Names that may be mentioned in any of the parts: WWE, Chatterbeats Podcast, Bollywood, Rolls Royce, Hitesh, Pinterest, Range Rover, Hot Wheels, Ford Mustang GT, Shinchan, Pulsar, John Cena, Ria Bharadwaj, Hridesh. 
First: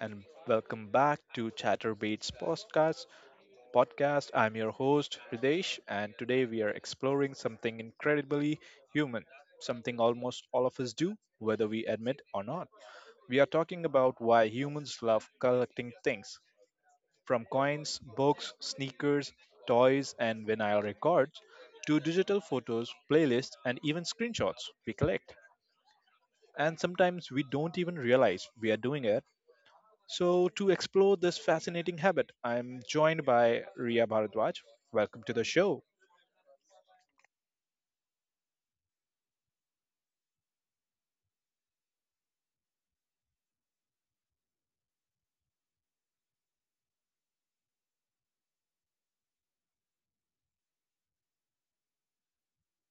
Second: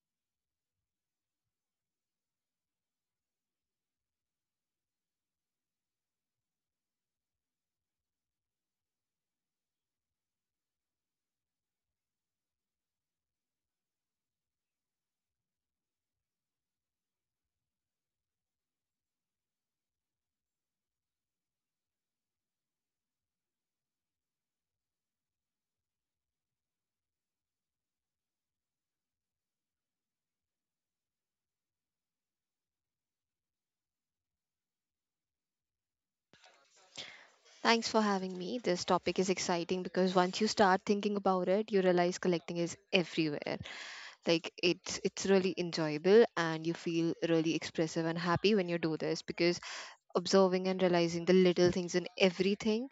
and welcome back to Chatterbeats Podcast. I'm your host Hridesh, and today we are exploring something incredibly human, something almost all of us do, whether we admit or not. We are talking about why humans love collecting things, from coins, books, sneakers, toys, and vinyl records to digital photos, playlists, and even screenshots we collect. And sometimes we don't even realize we are doing it, so, to explore this fascinating habit, I'm joined by Ria Bharadwaj. Welcome to the show. Thanks for having me. This topic is exciting because once you start thinking about it, you realize collecting is everywhere. Like it's really enjoyable and you feel really expressive and happy when you do this because observing and realizing the little things in everything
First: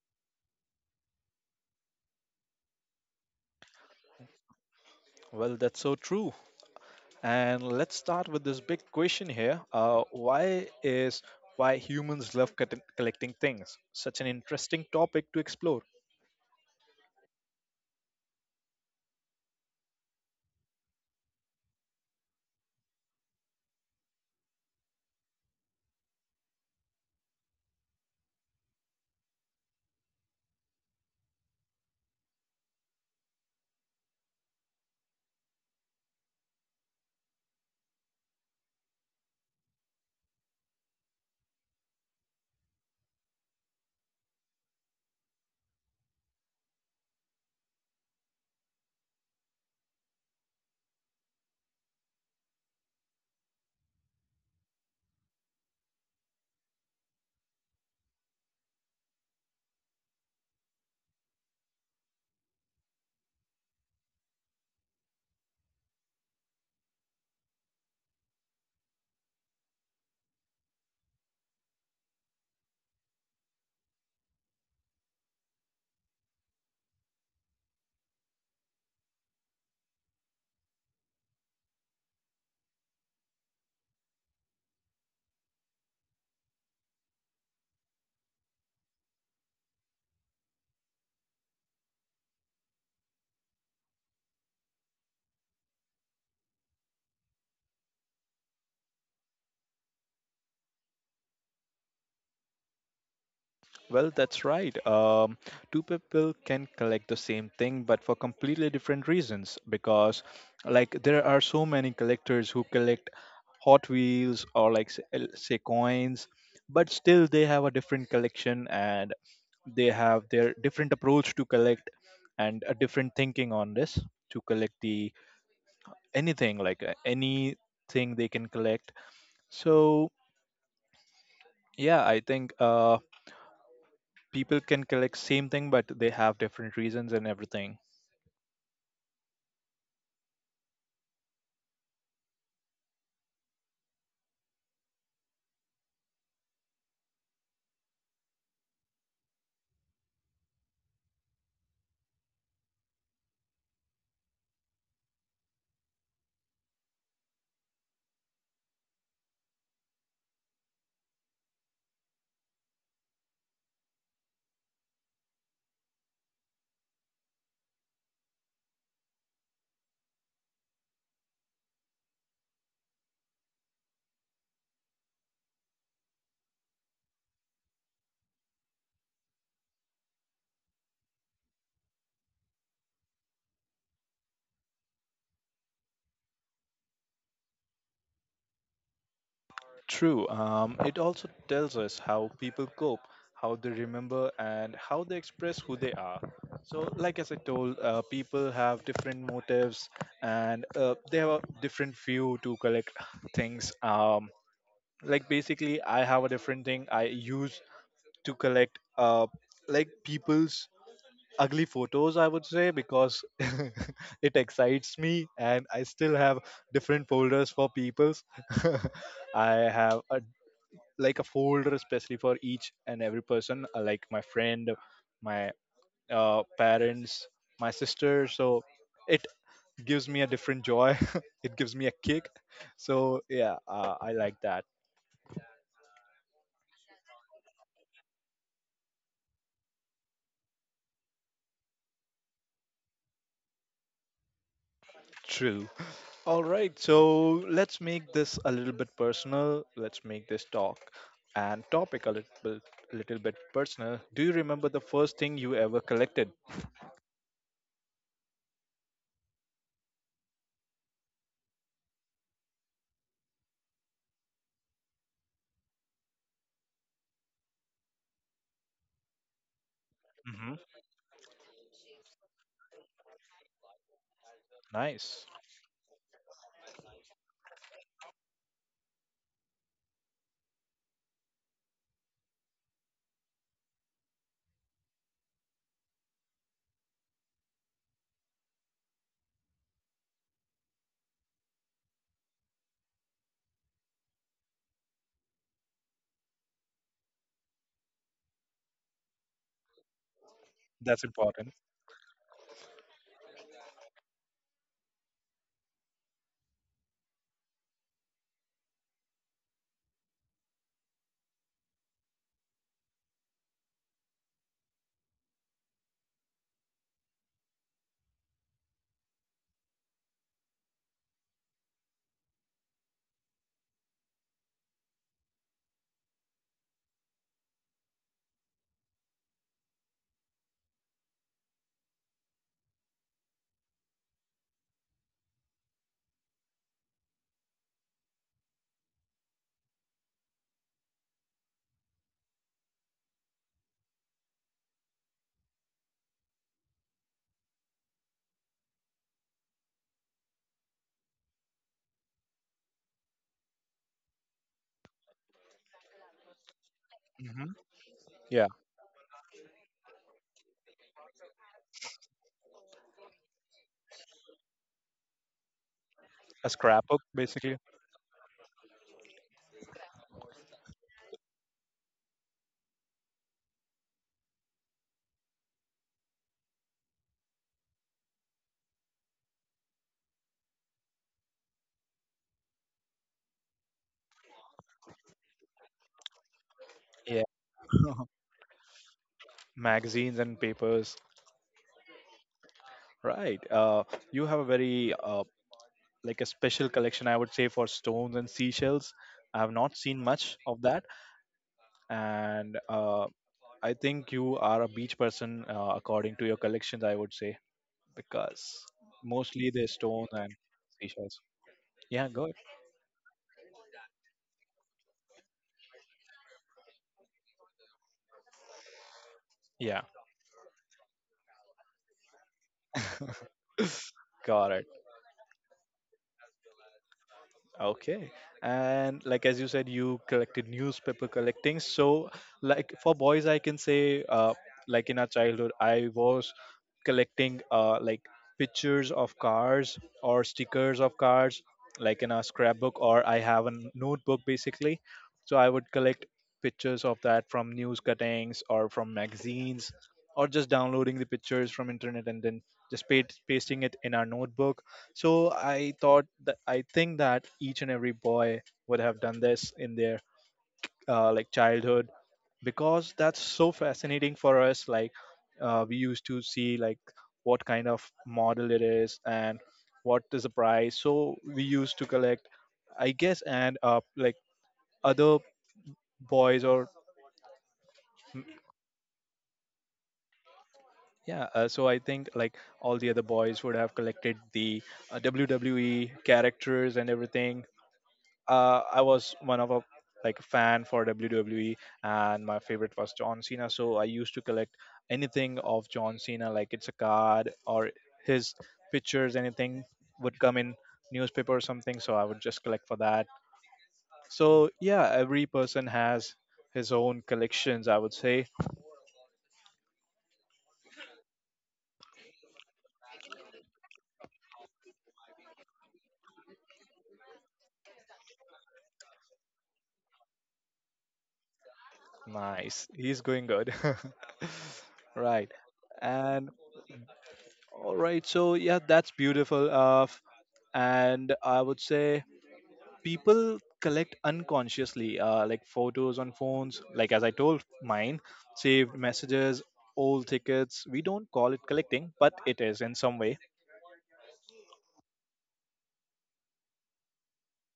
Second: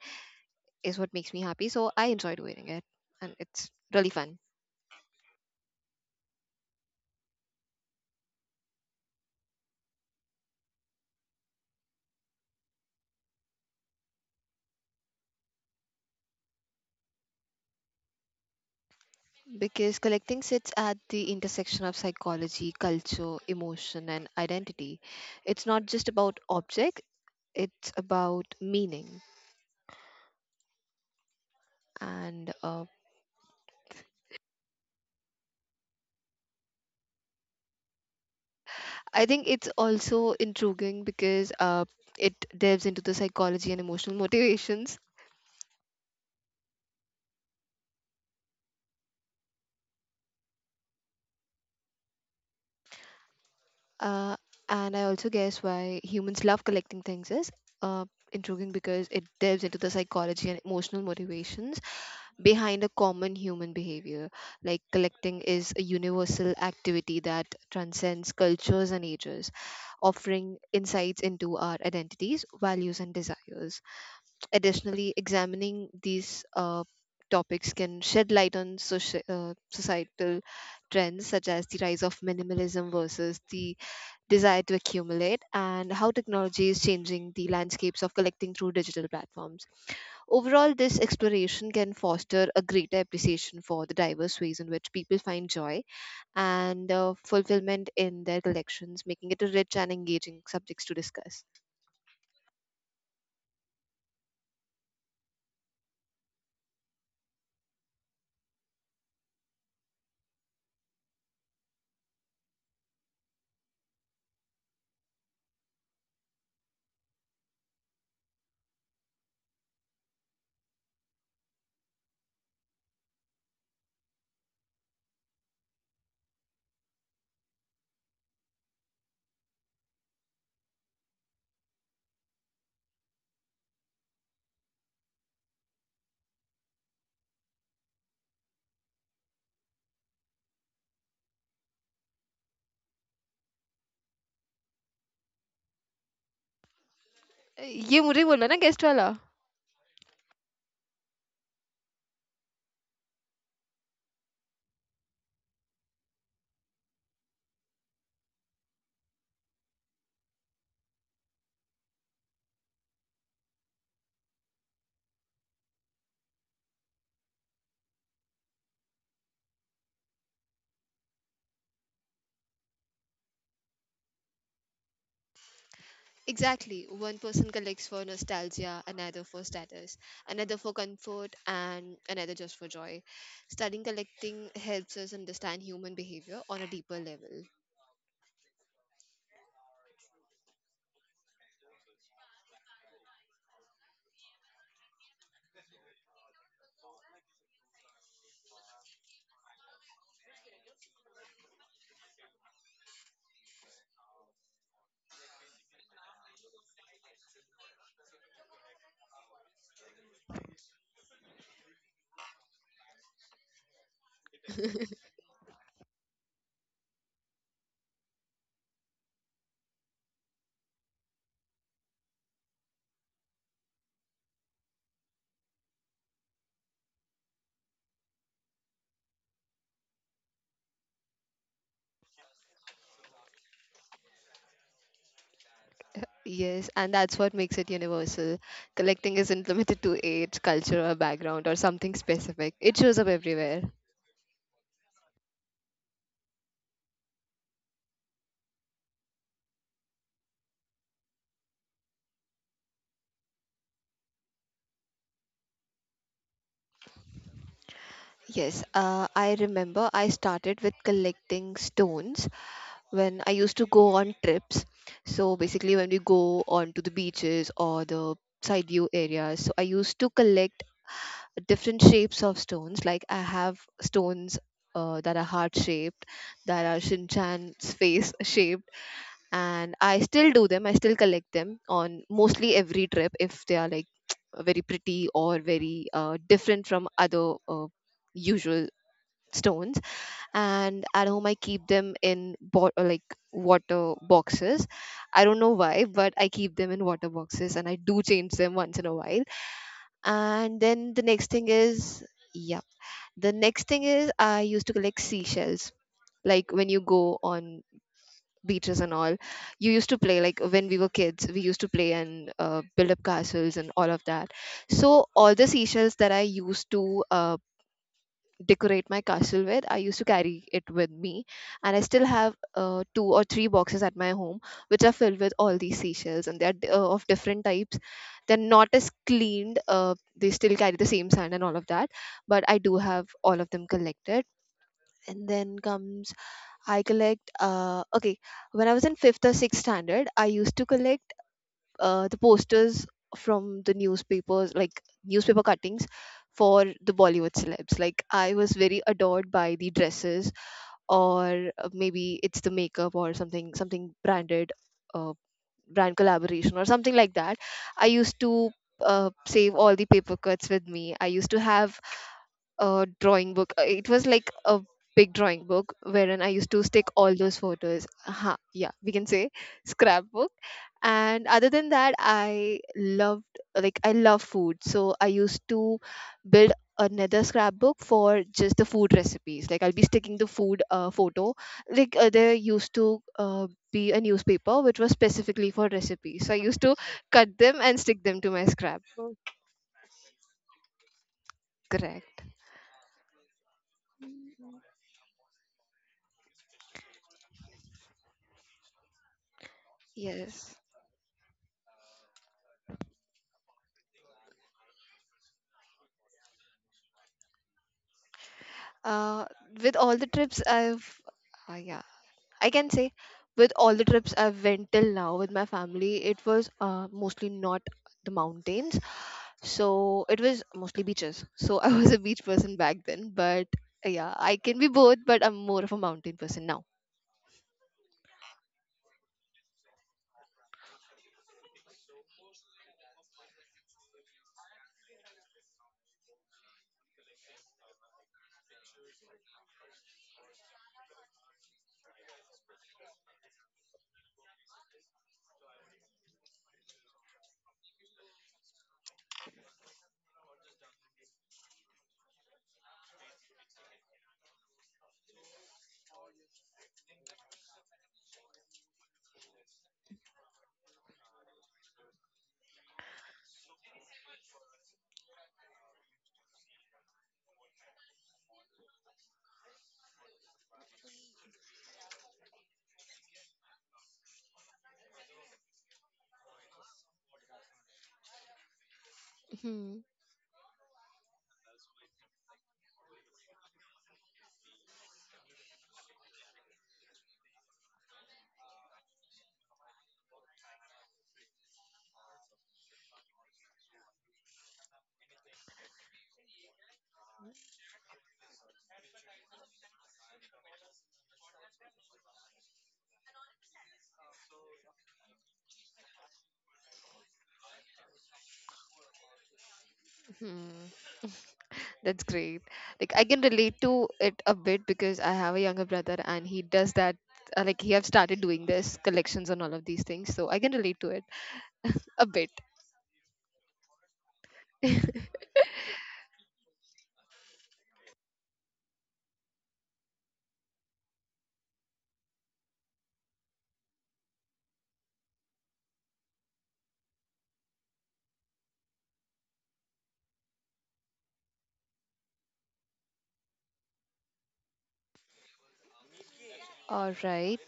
is what makes me happy. So I enjoy doing it and it's really fun. Well, that's so true. And let's start with this big question here. Why is why humans love collecting things? Such an interesting topic to explore. Because collecting sits at the intersection of psychology, culture, emotion, and identity. It's not just about object, it's about meaning and I think it's also intriguing because it delves into the psychology and emotional motivations. Uh, and I also guess why humans love collecting things is uh, intriguing because it delves into the psychology and emotional motivations behind a common human behavior. Like collecting is a universal activity that transcends cultures and ages, offering insights into our identities, values, and desires. Additionally, examining these topics can shed light on societal trends such as the rise of minimalism versus the desire to accumulate and how technology is changing the landscapes of collecting through digital platforms. Overall, this exploration can foster a greater appreciation for the diverse ways in which people find joy and fulfillment in their collections, making it a rich and engaging subjects to discuss. Well, that's right. Two people can collect the same thing, but for completely different reasons. Because, like, there are so many collectors who collect Hot Wheels or, like, say, coins, but still they have a different collection and they have their different approach to collect and a different thinking on this to collect the anything, like, anything they can collect. So, yeah, I think. People can collect same thing but they have different reasons and everything ये मुझे बोलना ना guest वाला. Exactly. One person collects for nostalgia, another for status, another for comfort, and another just for joy. Studying collecting helps us understand human behavior on a deeper level. true. It also tells us how people cope, how they remember and how they express who they are. So, like as I told, people have different motives, and they have a different view to collect things. Like basically I have a different thing I use to collect like people's ugly photos, I would say, because it excites me, and I still have different folders for people's I have a, like a folder especially for each and every person, like my friend, my parents, my sister. So it gives me a different joy. It gives me a kick. So yeah, I like that. Yes, and that's what makes it universal. Collecting isn't limited to age, culture, or background, or something specific. It shows up everywhere. True. All right, so let's make this a little bit personal. Let's make this talk and topic a little bit personal. Do you remember the first thing you ever collected? Yes, I remember I started with collecting stones when I used to go on trips. So basically, when we go on to the beaches or the side view areas, so I used to Hmm. collect different shapes of stones. Like I have stones Nice. that are heart shaped, that are Shinchan's face shaped, and I still do them. I still collect them on mostly every trip if they are like very pretty or very different from other usual stones, and at home I keep them in like water boxes. I don't know why, but I keep them in water boxes and I do change them once in a while. And then the That's next thing important. is, yeah, the next thing is I used to collect seashells. Like when you go on beaches and all, you used to play, like when we were kids we used to play and build up castles and all of that. So all the seashells that I used to decorate my castle with, I used to carry it with me. And I still have two or three boxes at my home, which are filled with all these seashells, and they're of different types. They're not as cleaned, they still carry the same sand and all of that, but I do have all of them collected. And then comes, I collect, okay, when I was in fifth or sixth standard, I used to collect the posters from the newspapers, like newspaper cuttings for the Bollywood celebs. Like I was very adored by the dresses, or maybe it's the makeup or something, something branded, uh, brand collaboration or something like that. Hmm. I used to Yeah, uh, save all the paper cuts with me. I used to have drawing book. It was like a big drawing book wherein I a used to stick scrapbook all those basically. photos. Ha, yeah, we can say scrapbook. And other than that, I loved like I love food, so I used to build another scrapbook for just the food recipes. Like I'll be sticking the food photo. Like there used to be a newspaper which was specifically for recipes, so I used to Yeah. cut them and stick them to my scrapbook. Magazines and papers, Correct. right. You have a very like a special collection, I would say, for stones and seashells. I have not seen much Yes. of that. And I think you are a beach person, according to your collections, I would say, because uh, with mostly all they're the stone trips and I've, seashells. Yeah, Yeah, I good. can say with all the trips I've went till now with my family, it was mostly not the mountains. Yeah, So it was mostly beaches. So I was a beach person back then, but yeah, I can got be it. both, but I'm more of a mountain person now. Okay. And like as you said, you collected newspaper collecting. So, like for boys, I can say, like in our childhood, I was collecting like pictures of cars or stickers of cars, like in a scrapbook, or I have a notebook basically. So I would collect pictures of that from news cuttings or from magazines, or just downloading the pictures from internet and then just pasting it in our notebook. So I thought that, I think that each and every boy would have done this in their like childhood, because that's so fascinating for us. Like, we used to see like what kind of model it is and what is the price. So we used to collect, I guess, and like other boys or Hmm, yeah. So I think like all the other boys would have collected the WWE characters and everything. I was one of a like a fan for WWE, and my favorite was John Cena. So I used to collect anything of John Cena, like it's a card or his pictures. Anything would come in newspaper or something, so I would just collect for that. So yeah, every person has his own collections, I would say. hmm. That's great. Like I can relate to it a bit because I have a younger brother and he does that. Like he have started doing this collections and all of these things, so I can relate to it a bit. Nice. He's going good. Right, and all right. So yeah, that's beautiful. And I would say people collect unconsciously, like photos on phones, like as I told, mine, saved messages, old tickets. We don't call it collecting, but it is in some way. All right.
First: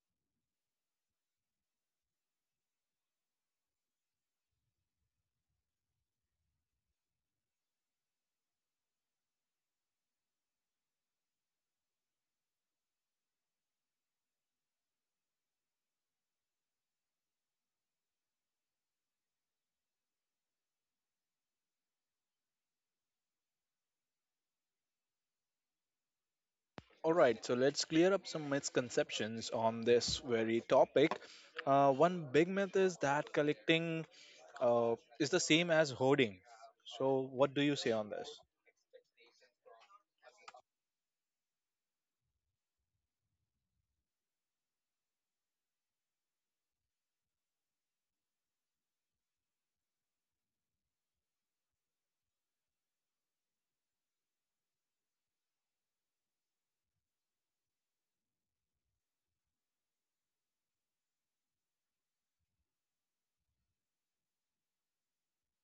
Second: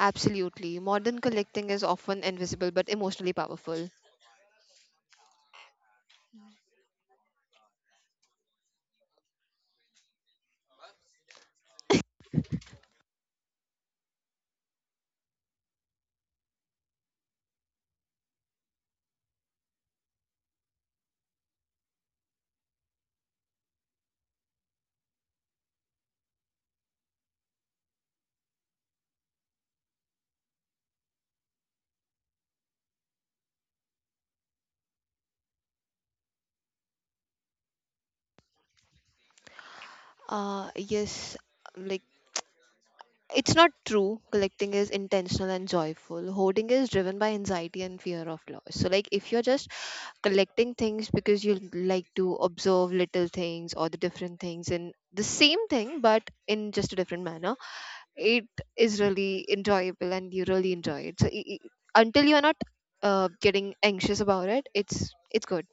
Absolutely. Modern collecting is often invisible but emotionally powerful. All right, so let's clear up some misconceptions on this very topic. One big myth is that collecting is the same as hoarding. So what do you say on this? Yes, like it's not true. Collecting is intentional and joyful. Hoarding is driven by anxiety and fear of loss. So, like, if you're just collecting things because you like to observe little things or the different things in the same thing but in just a different manner, it is really enjoyable and you really enjoy it. So, I until you're not getting anxious about it, it's good.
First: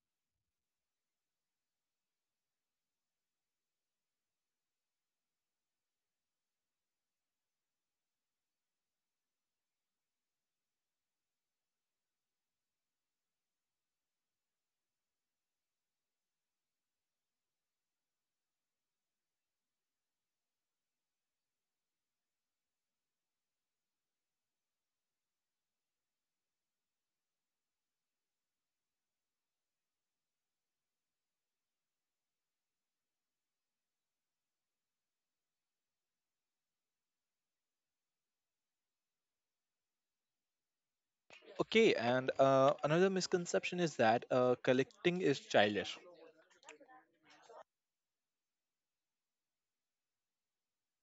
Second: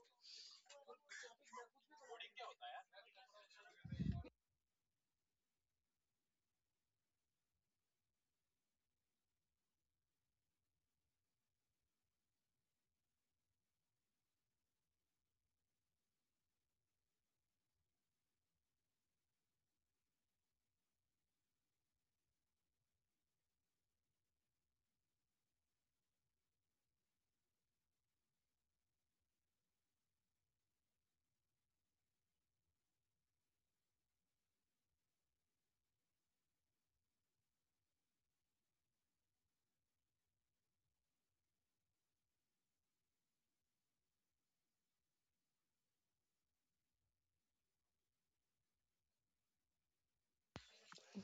Okay. And another misconception is that collecting is childish.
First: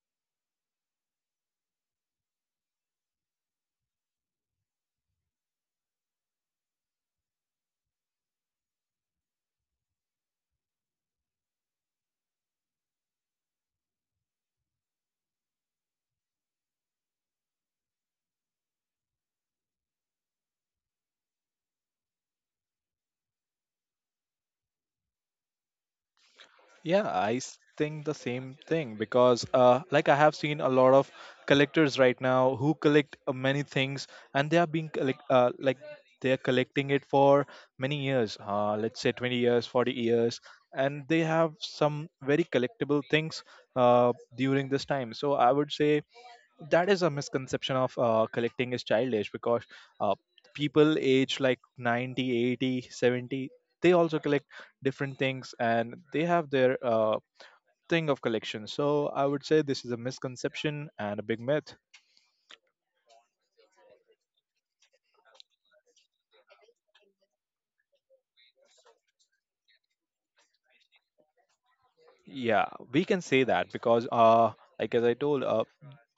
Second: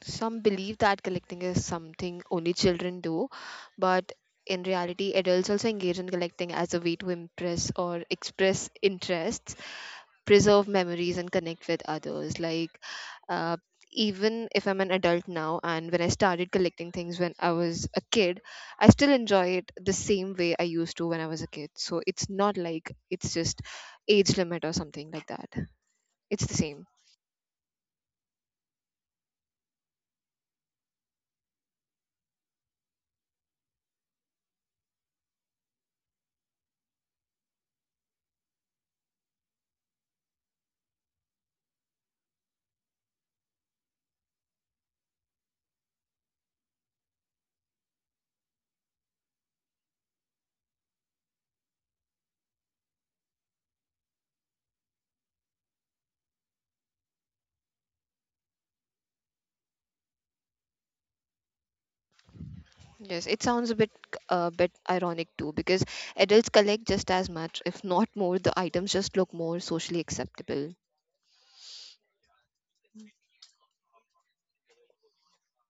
Some believe that collecting is something only children do, but in reality, adults also engage in collecting as a way to impress or express interests, preserve memories, and connect with others. Like, uh, even if I'm an adult now, and when I started collecting things when I was a kid, I still enjoy it the same way I used to when I was a kid. So it's not like it's just age limit or something like that. It's the same. Yeah, I think the same thing because, like, I have seen a lot of collectors right now who collect many things, and they are being collect like they are collecting it for many years. Let's say 20 years, 40 years, and they have some very collectible things during this time. So I would say that is a misconception of collecting is childish, because uh, people age like 90, 80, 70. They also collect different things, and they have their thing of collection. So I would say this is a misconception and a big myth. Yes, it sounds a bit ironic too because adults collect just as much, if not more. The items just look more socially acceptable. Yeah, we can say that because, like as I told, uh,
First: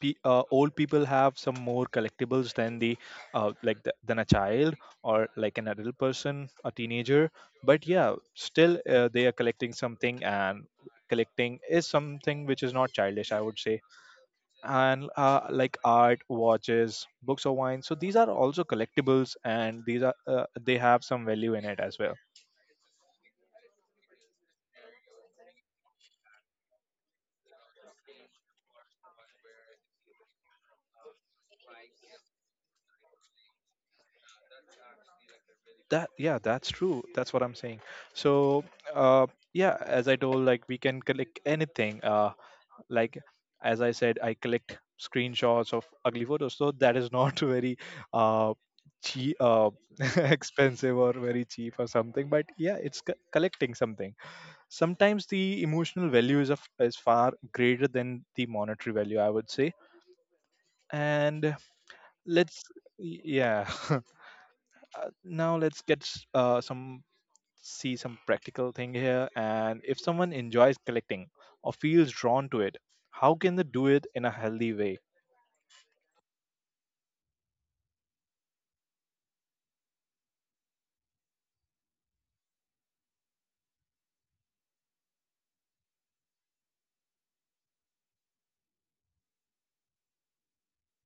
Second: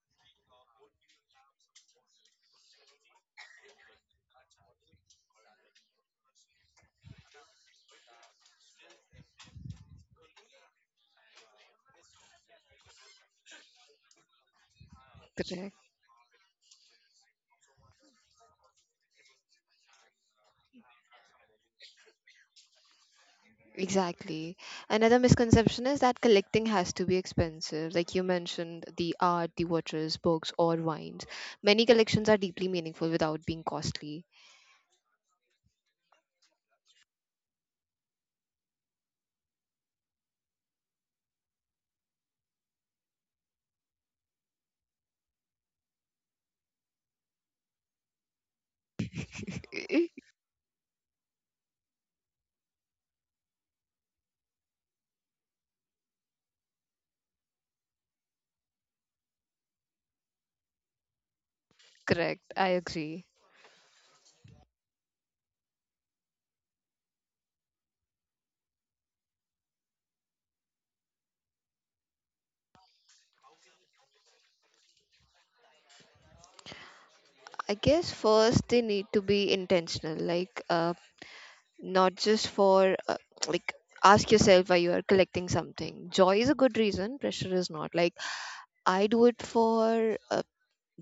pe- uh, old people have some more collectibles than the, like the, than a child or like an adult person, a teenager. But yeah, still they are collecting something, and collecting is something which is not childish, I would say. And Correct. like art, watches, books or wine. So these are also collectibles, and these are they have some value in it as well. Exactly. Another misconception is that collecting has to be expensive. Like you mentioned, the art, the watches, books, or wines. Many collections are deeply meaningful without being costly. That, yeah, that's true. That's what I'm saying. So uh yeah, as I told, like we can collect anything, like as I said, I collect screenshots of ugly photos, so that is not very uh cheap, expensive or very cheap or something, but yeah, it's collecting something. Sometimes the emotional value is, of, is far greater than the monetary value, I would say. And Correct. let's I agree. yeah. Now let's some, see some practical thing here. And if someone enjoys collecting or feels drawn to it, how can they do it in a healthy way? I guess first they need to be intentional. Not just for like ask yourself why you are collecting something. Joy is a good reason, pressure is not. Like I do it for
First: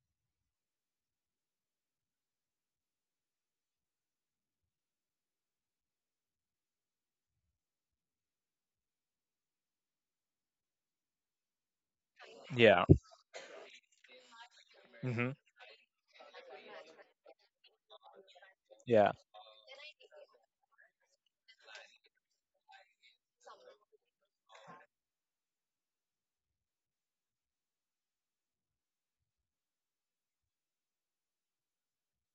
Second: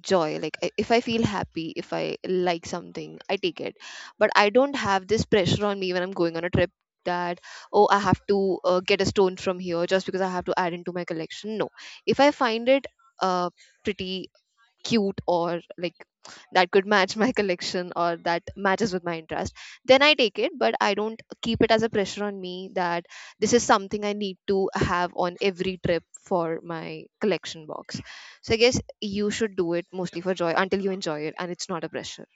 joy. Like if I feel happy, if I like something, I take it, but I don't have this pressure on me when I'm going on a trip that, oh, I have to get a stone from here just because I have to add into my collection. No, if I find it Yeah. uh, pretty, cute, Hmm. or like that could match my collection, or that matches with my Yeah. interest, then I take it. But I don't keep it as a pressure on me that this is something I need to have on every trip for my collection box. So I guess you should do it mostly for joy until you enjoy it and it's not a pressure.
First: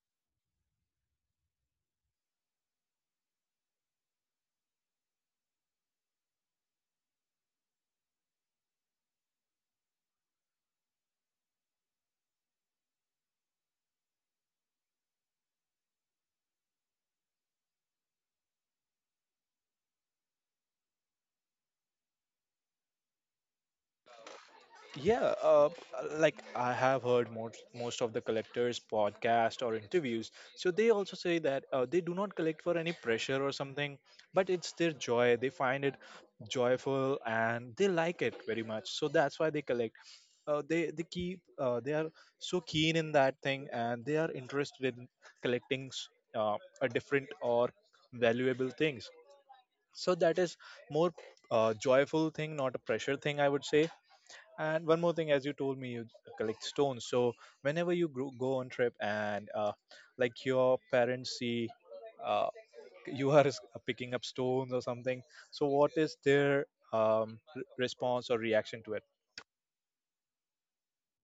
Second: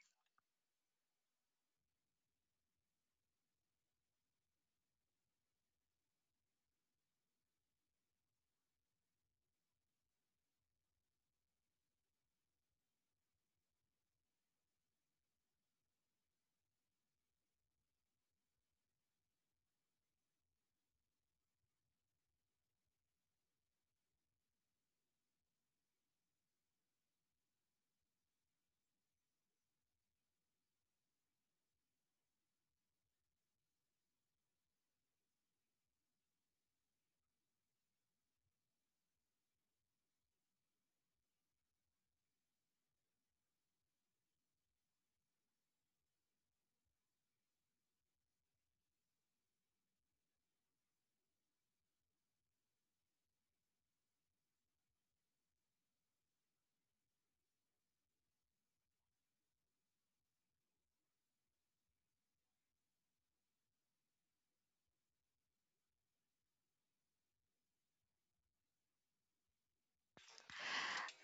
Yeah, like I have heard most of the collectors' podcast or interviews, so they also say that they do not collect for any pressure or something, but it's their joy. They find it joyful and they like it very much, so that's why they collect. They are so keen in that thing, and they are interested in collecting a different or valuable things. So that is more joyful thing, not a pressure thing, I would say. And one more thing, as you told me, you collect stones. So whenever you go on trip, and like your parents see uh, you are picking up stones or something, so what is their response or reaction to it?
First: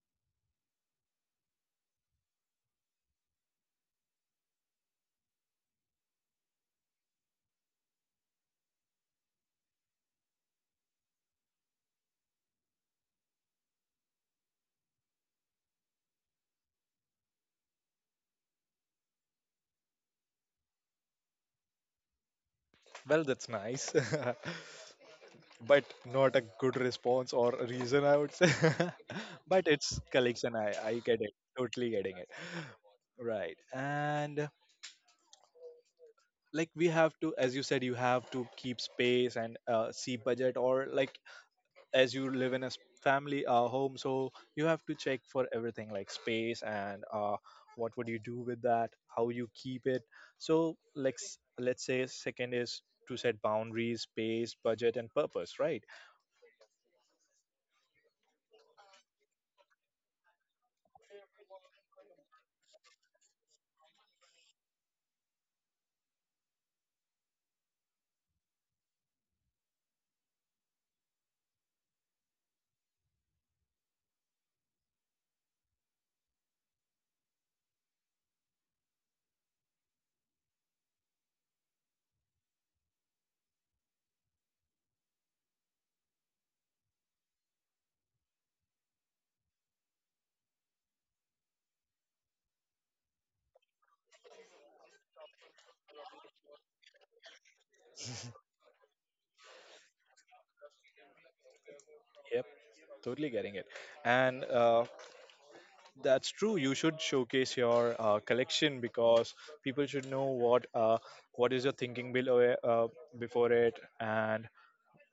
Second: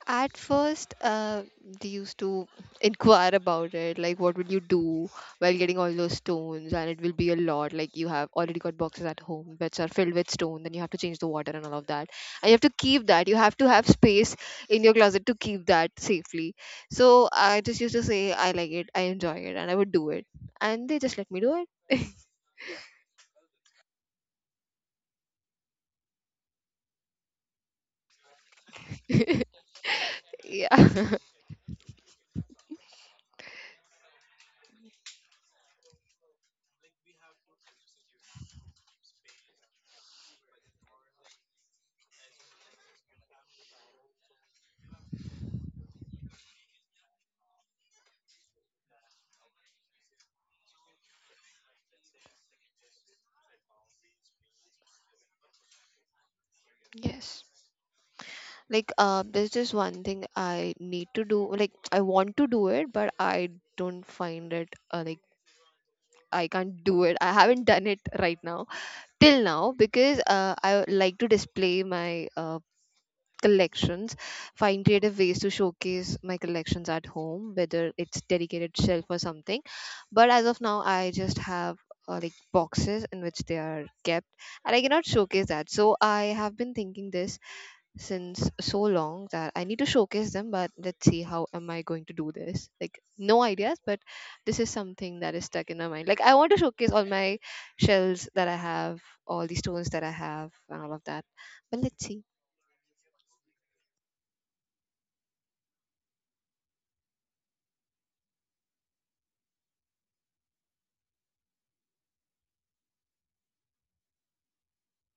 At first, they used to inquire about it, like what would you do while getting all those stones, and it will be a lot. Like you have already got boxes at home which are filled with stone, then you have to change the water and all of that, and you have to keep that. You have to have space in your closet to keep that safely. So I just used to say I like it, I enjoy it, and I would do it, and they just let me do it. Well, that's nice, but not a good response or a reason, I would say. But it's collection. I Yeah. I get it. Totally getting it. Right. And like we have to, as you said, you have to keep space and see budget, or like as you live in a family home, so you have to check for everything like space and what would you do with that, how you keep it. So let's say second is to set boundaries, space, budget, and purpose, right. Yes. Like, there's just one thing I need to do. Like, I want to do it, but I don't find it. Like, I can't do it. I haven't done it right now till now because I like to display my collections, find creative ways to showcase my collections at home, whether it's dedicated shelf or something. But as of now, I just have like boxes in which they are kept, and I cannot showcase that. So I have been thinking this since so long that I need to showcase them, but let's see how am I going to do this. Like no ideas, but this is something that is stuck in my mind. Like I want to showcase all my shells that I have, all the stones that I have and all of that. But let's see. Yep, totally getting it. And that's true, you should showcase your collection, because people should know what is your thinking below it, before it, and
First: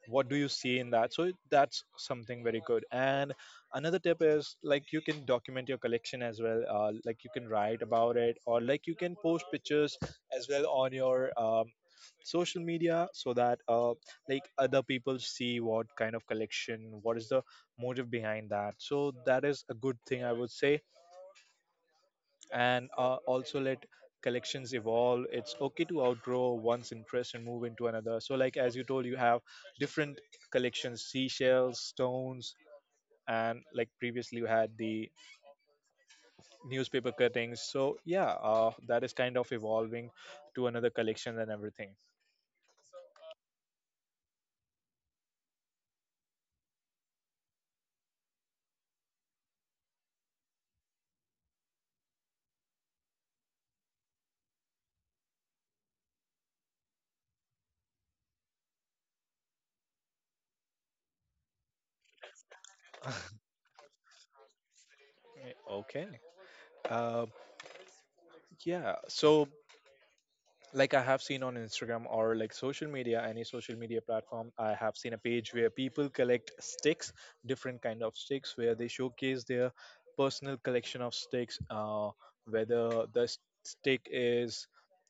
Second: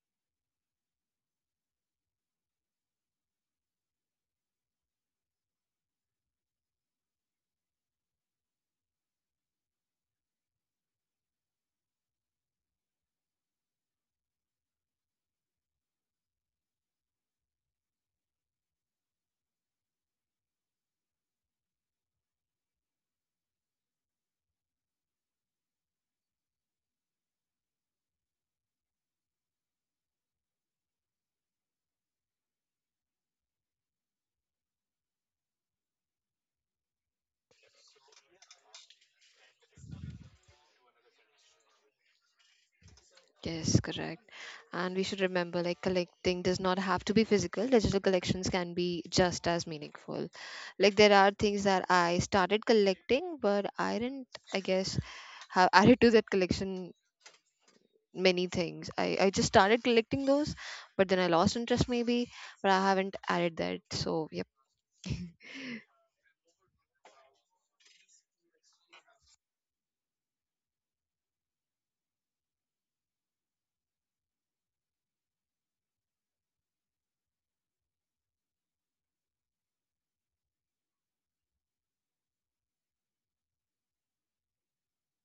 what do you see in that. So that's something very good. And another tip is, like, you can document your collection as well, like you can write about it, or like you can post pictures as well on your social media, so that like other people see what kind of collection, what is the motive behind that. So that is a good thing, I would say. And also let collections evolve. It's okay to outgrow one's interest and move into another. So like as you told, you have different collections, seashells, stones, and like previously you had the newspaper cuttings. So yeah, that is kind of evolving to another collection and everything. Yes, correct. And we should remember like collecting does not have to be physical. Digital collections can be just as meaningful. Like there are things that I started collecting, but I didn't, I guess, have added to that collection many things. I just started collecting those, but then I lost interest maybe, but I haven't added that. So, yep. Okay. uh, yeah, so like I have seen on Instagram or like social media, any social media platform, I have seen a page where people collect sticks, different kind of sticks, where they showcase their personal collection of sticks. Whether the stick is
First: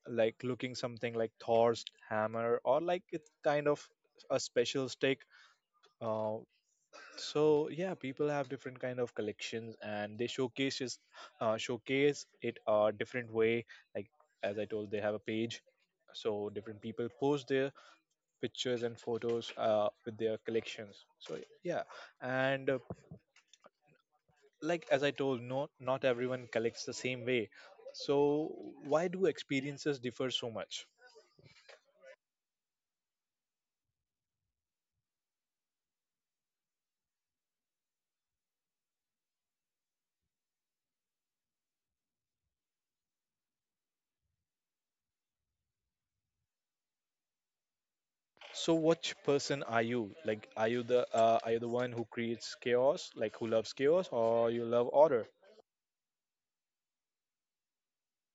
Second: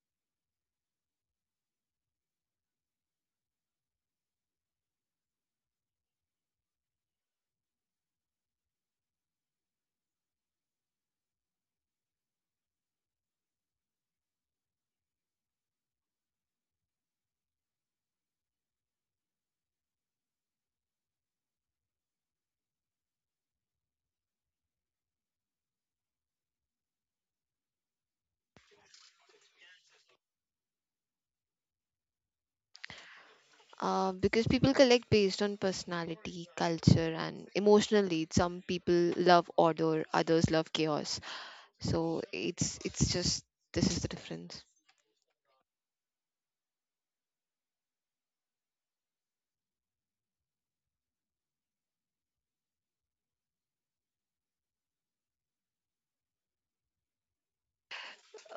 like looking something like Thor's hammer, or like it's kind of a special stick. Uh, so yeah, people have different kind of collections, and they showcase just, showcase it a different way. Like as I told, they have a page, so different people post their pictures and photos with their collections. So yeah, and like as I told, no, not everyone collects the same way. So why do experiences differ so much? Because people collect based on personality, culture, and emotional needs. Some people love order, others love chaos. So it's just this is the difference. So which person are you? Like, are you the one who creates chaos, like who loves chaos, or you love order?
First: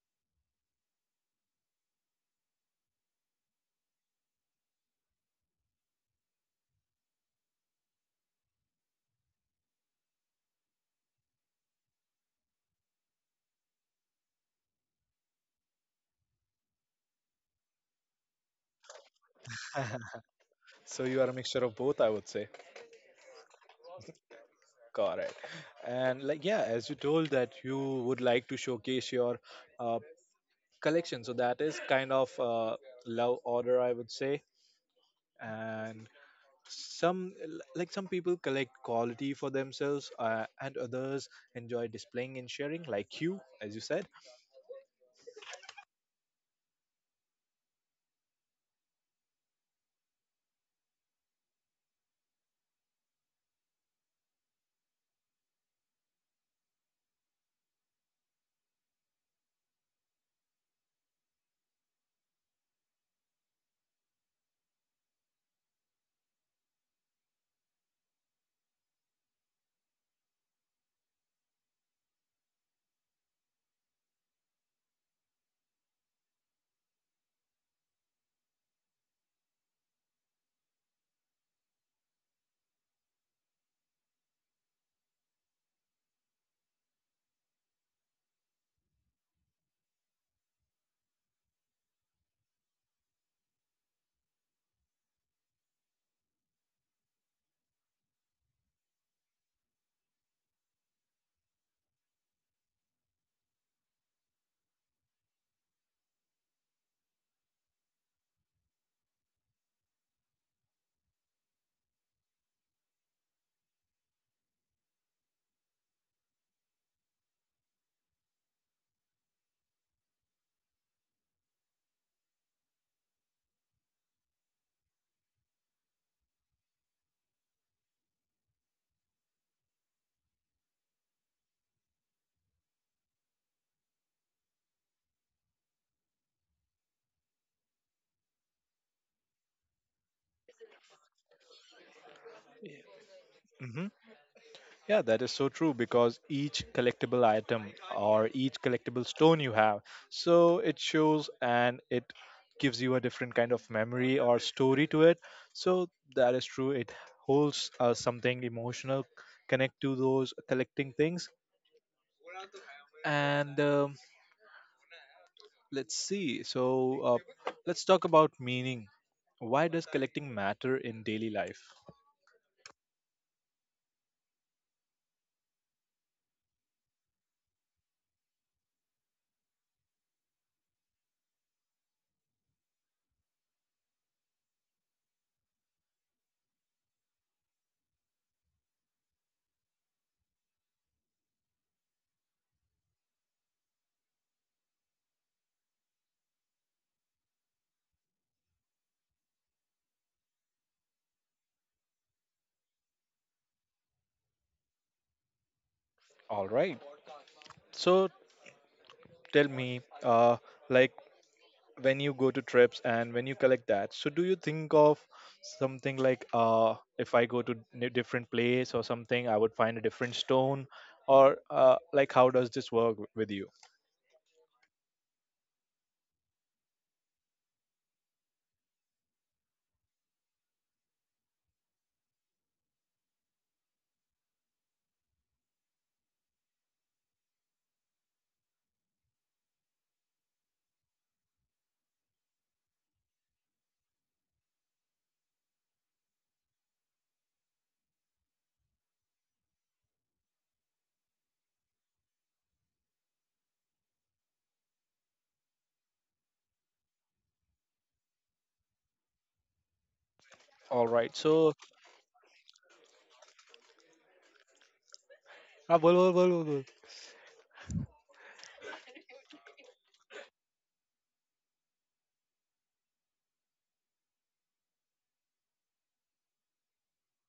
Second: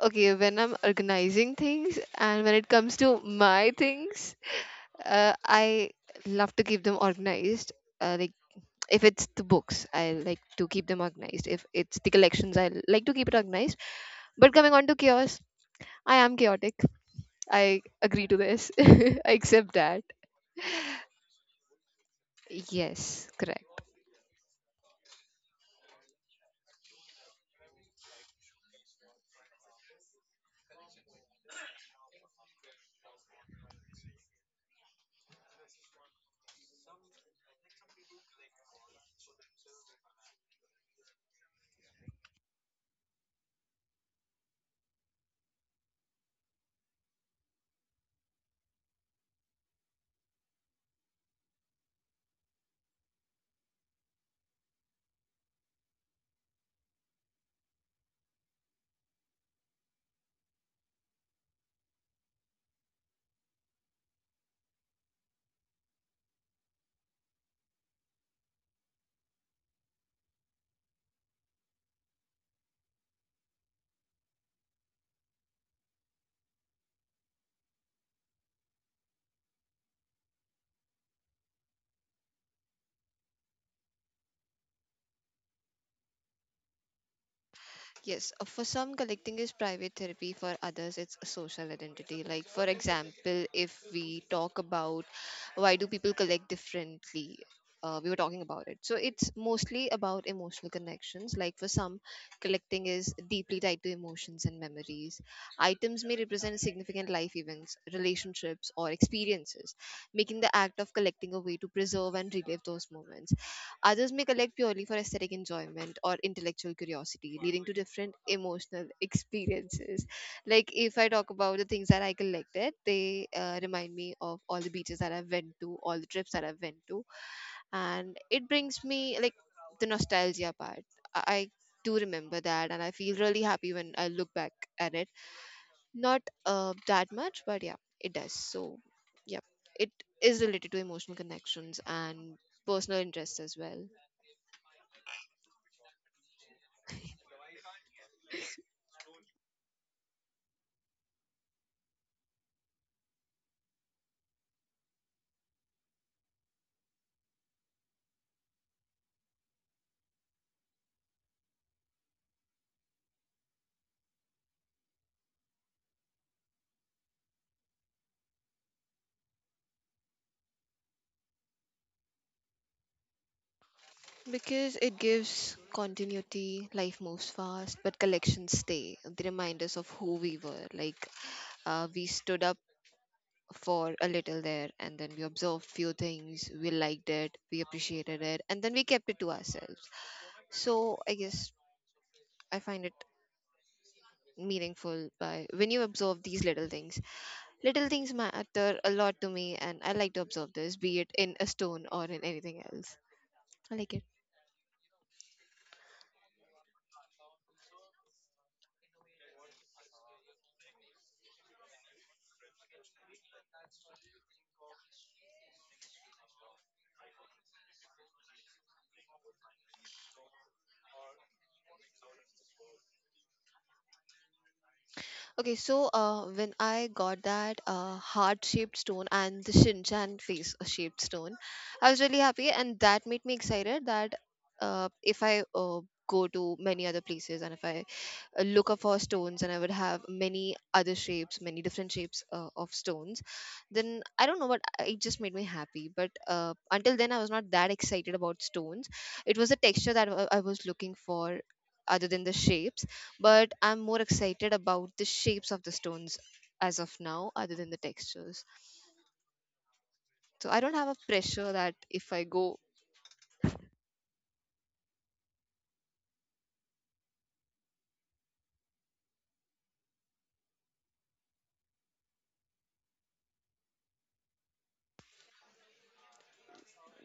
Okay, when I'm organizing things and when it comes to my things, I love to keep them organized. Like, if it's the books, I like to keep them organized. If it's the collections, I like to keep it organized. But coming on to chaos, I am chaotic. I agree to this I accept that. So you are a mixture of both, I would say. Yes, correct. Correct. And like yeah, as you told that you would like to showcase your uh, collection. So that is kind of love order, I would say. And like some people collect quality for themselves, and others enjoy displaying and sharing, like you, as you said. Yes, for some, collecting is private therapy, for others, it's a social identity. Like, for example, if we talk about why do people collect differently, we were talking about it. So, it's mostly about emotional connections. Like, for some, collecting is deeply tied to emotions and memories. Items may represent significant life events, relationships, or experiences, making the act of collecting a way to preserve and relive those moments. Others may collect purely for aesthetic enjoyment or intellectual curiosity, leading to different emotional experiences. Like if I talk about the things that I collected, they remind me of all the beaches that I've went to, all the trips that I've went to, and it brings me like the nostalgia part. I I do remember that, and I feel really happy when I look back at it. Not that much, but yeah, it does. So yeah, it is related to emotional connections and personal interests Hmm. as well. Yeah, that is so true because each collectible item or each collectible stone you have, so it shows and it gives you a different kind of memory or story to it. So that is true. It holds something emotional, connect to those collecting things. And let's see. So let's talk about meaning. Why does collecting matter in daily life? Because it gives continuity, life moves fast, but collections stay. They remind us of who we were. Like, we stood up for a little there, and then we observed few things. We liked it, we appreciated it, and then we kept it to ourselves. So I guess I find it meaningful by when you observe these little things. Little things matter a lot to me, and I like to observe this, be it in a stone or in anything else. I like it. All right. So tell me, like when you go to trips and when you collect that, so do you think of something like, if I go to different place or something, I would find a different stone, or like how does this work with you? Okay, so when I got that heart-shaped stone and the Shin Chan face-shaped stone, I was really happy, and that made me excited that if I go to many other places and if I look up for stones and I would have many other shapes, many different shapes of stones, then I don't know what it just made me happy. But until then, I was not that excited about stones. It was the texture that I was looking for other than the shapes, but I'm more excited about the shapes of the stones as of now other than the textures. So All I don't right, have a so pressure that if I go. ah, bol, bol, bol, bol, bol.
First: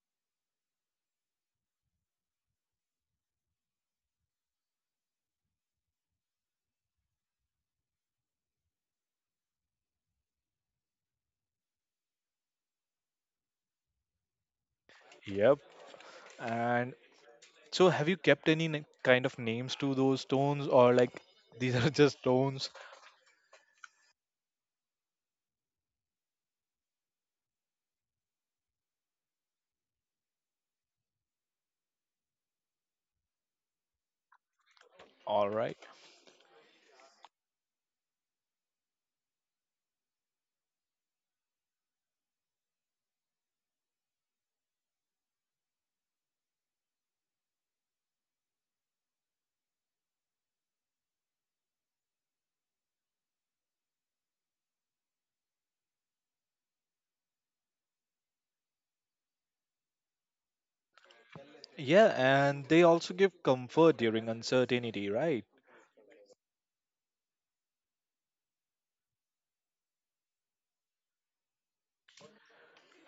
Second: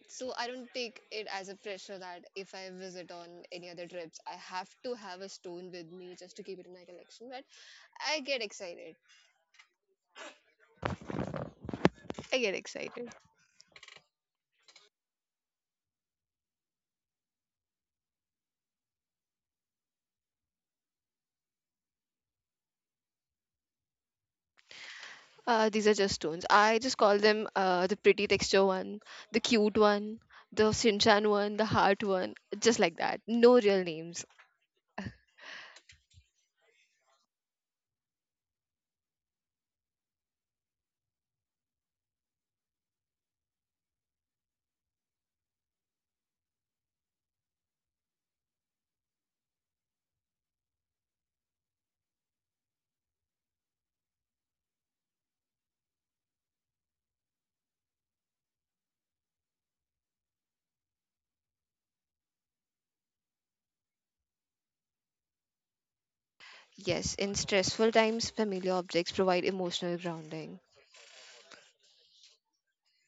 So I don't take it as a pressure that if I visit on any other trips, I have to have a stone with me just to keep it in my collection. But I get excited. I get excited. Yep. And so have you kept any kind of names to those stones, or like these are just stones? These are just stones. I just call them the pretty texture one, the cute one, the Shinchan one, the heart one, just like that. No real names. All right, yeah, and they also give comfort during uncertainty, right? Yes, in stressful times, familiar objects provide emotional grounding.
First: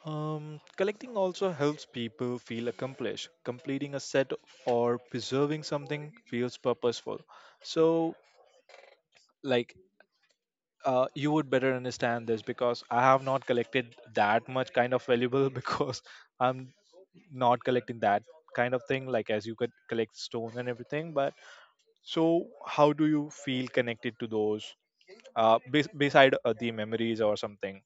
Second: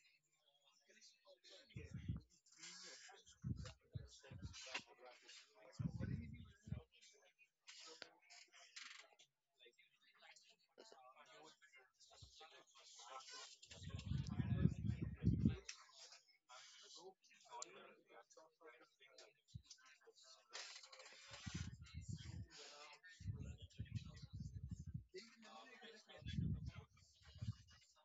Collecting also helps people feel accomplished. Completing a set or preserving something feels purposeful. So, like, you would better understand this because I have not collected that much kind of valuable because I'm not collecting that kind of thing, like as you could collect stone and everything. But so, how do you feel connected to those? Beside the memories or something.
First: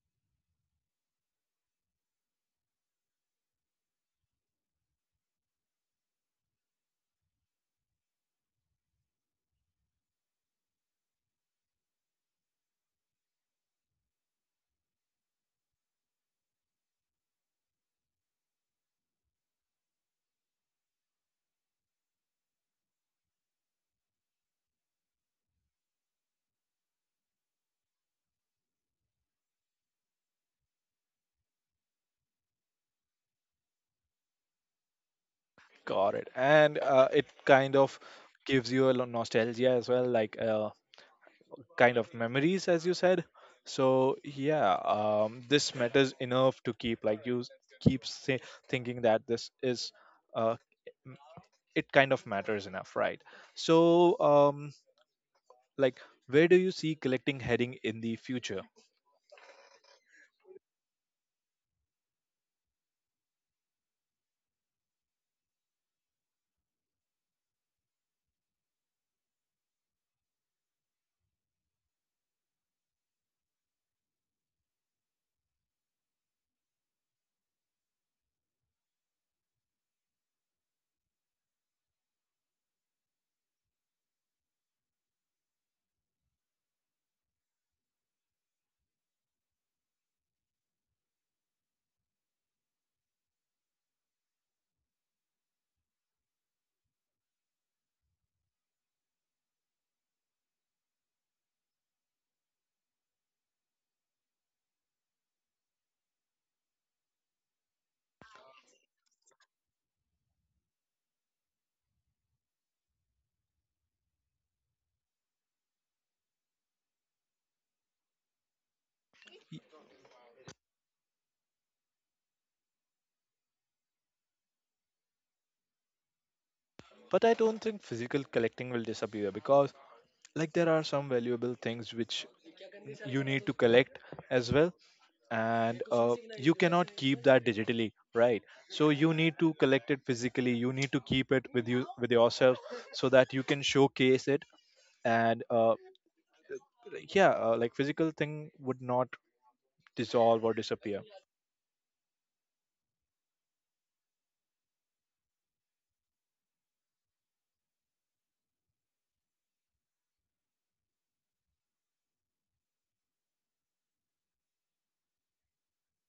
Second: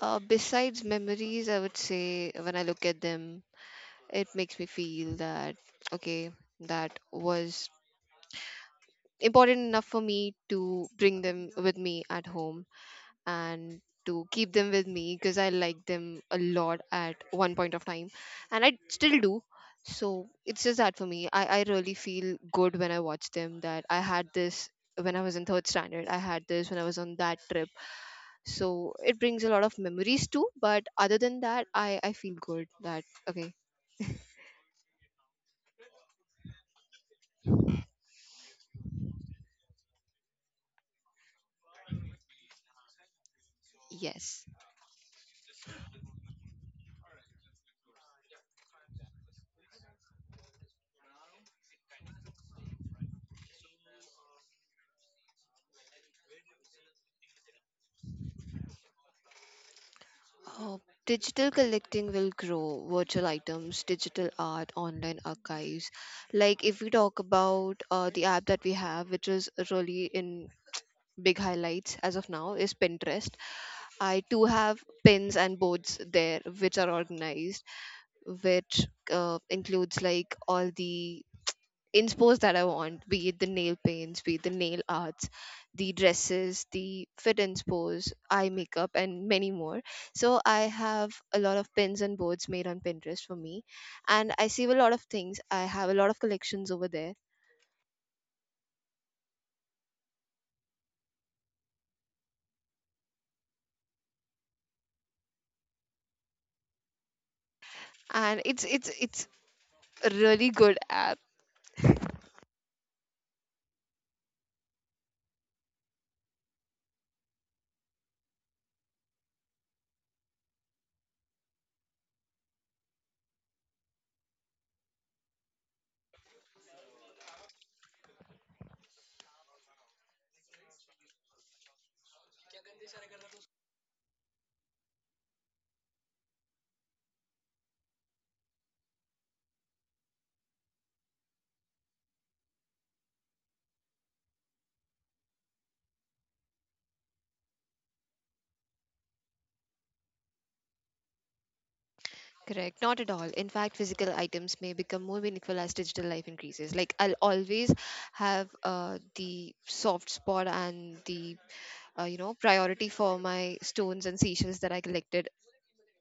Besides memories, I would say when I look at them, it makes me feel that okay, that was important enough for me to bring them with me at home and to keep them with me because I liked them a lot at one point of time, and I still do. So it's just that for me, I really feel good when I watch them, that I had this when I was in third standard, I had this when I was on that trip. So it brings a lot of memories too, but other than that, I feel good that okay. Got it. And it kind of gives you a nostalgia as well, like, kind of memories, as you said. So yeah, Yes. This matters enough to keep like keep say, thinking that this is, uh, m- it kind of matters enough, right? So like, where do you see collecting heading in the future? Uh, digital collecting will grow, virtual items, digital art, online archives. Like if we talk about the app that we have, which is really in big highlights as of now, is Pinterest. I too have pins and boards there, which are organized, which includes like all the in sports that I want, be it the nail paints, be it the nail arts, the dresses, the fit and spores, eye makeup, and many more. So I have a lot of pins and boards made on Pinterest for me, and I save a lot of things. I have a lot of collections over there, and it's a really good app. Y- But I don't think physical collecting will disappear because like there are some valuable things which you need to collect as well, and you cannot keep that digitally, right? So you need to collect it physically, you need to keep it with you, with yourself, so that you can showcase it. And yeah, like physical thing would not dissolve or disappear. Correct, not at all. In fact, physical items may become more meaningful as digital life increases. Like, I'll always have the soft spot and the, you know, priority for my stones and seashells that I collected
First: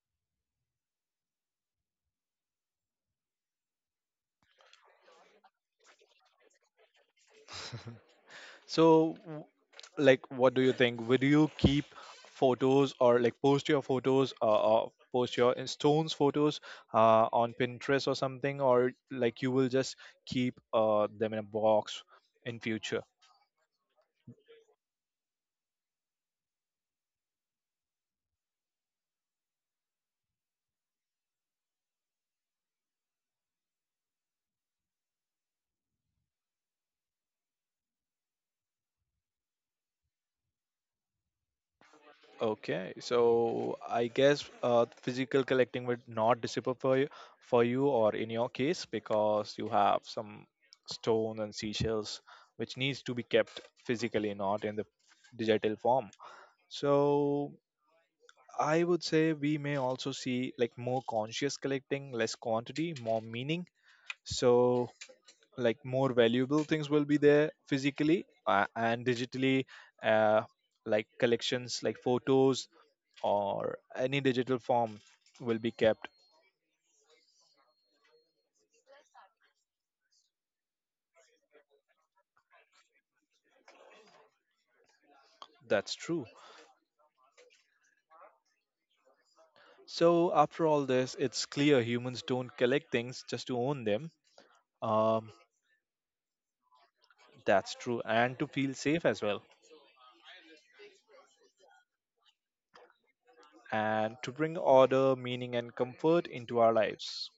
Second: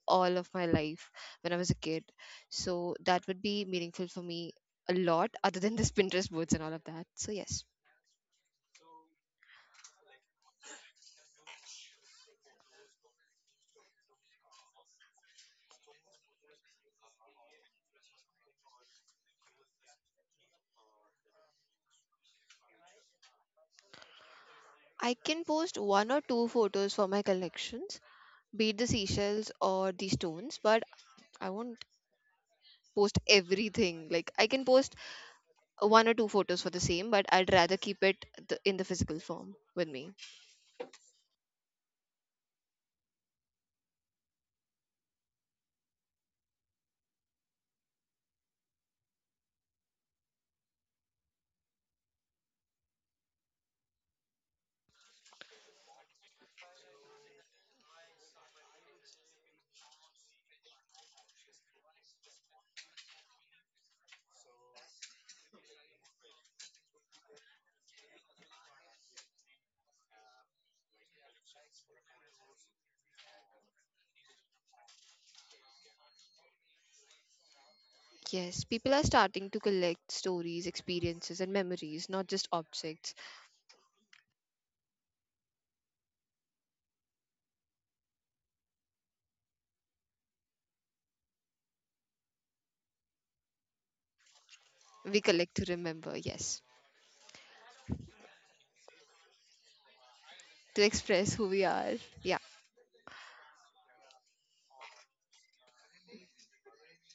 all of my life when I was a kid. So, that would be meaningful for me a lot, other than this Pinterest boards and all of that. So, yes, So like what do you think, would you keep photos, or like post your photos, or post your stones photos on Pinterest or something, or like you will just keep them in a box in future? I can post one or two photos for my collections, be it the seashells or the stones, but I won't post everything. Like I can post one or two photos for the same, but I'd rather keep it in the physical form with me. Okay, so I guess physical collecting would not disappear for you, or in your case, because you have some stone and seashells which needs to be kept physically, not in the digital form. So I would say we may also see like more conscious collecting, less quantity, more meaning. So like more valuable things will be there physically, and digitally, uh, like collections like photos or any digital form will be kept. Yes, people are starting to collect stories, experiences, and memories, not just objects. That's true. So after all this, it's clear humans don't collect things just to own them. um, We collect to remember, yes, that's true, and to feel safe as well, to express who we are. Yeah, and to bring order, meaning and comfort into our lives.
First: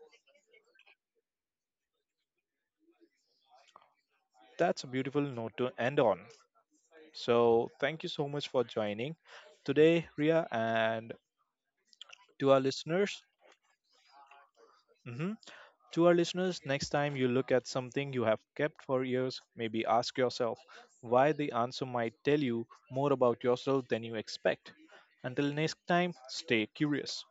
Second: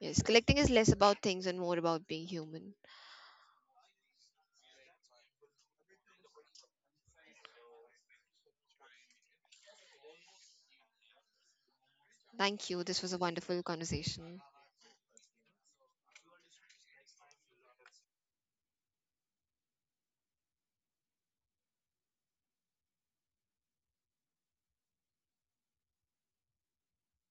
yes. Collecting is less about things and more about being human. That's a beautiful note to end on. So thank you so much for joining today, Ria, and to our Thank you. This was a listeners. wonderful conversation. mhm, To our listeners, next time you look at something you have kept for years, maybe ask yourself why. The answer might tell you more about yourself than you expect. Until next time, stay curious.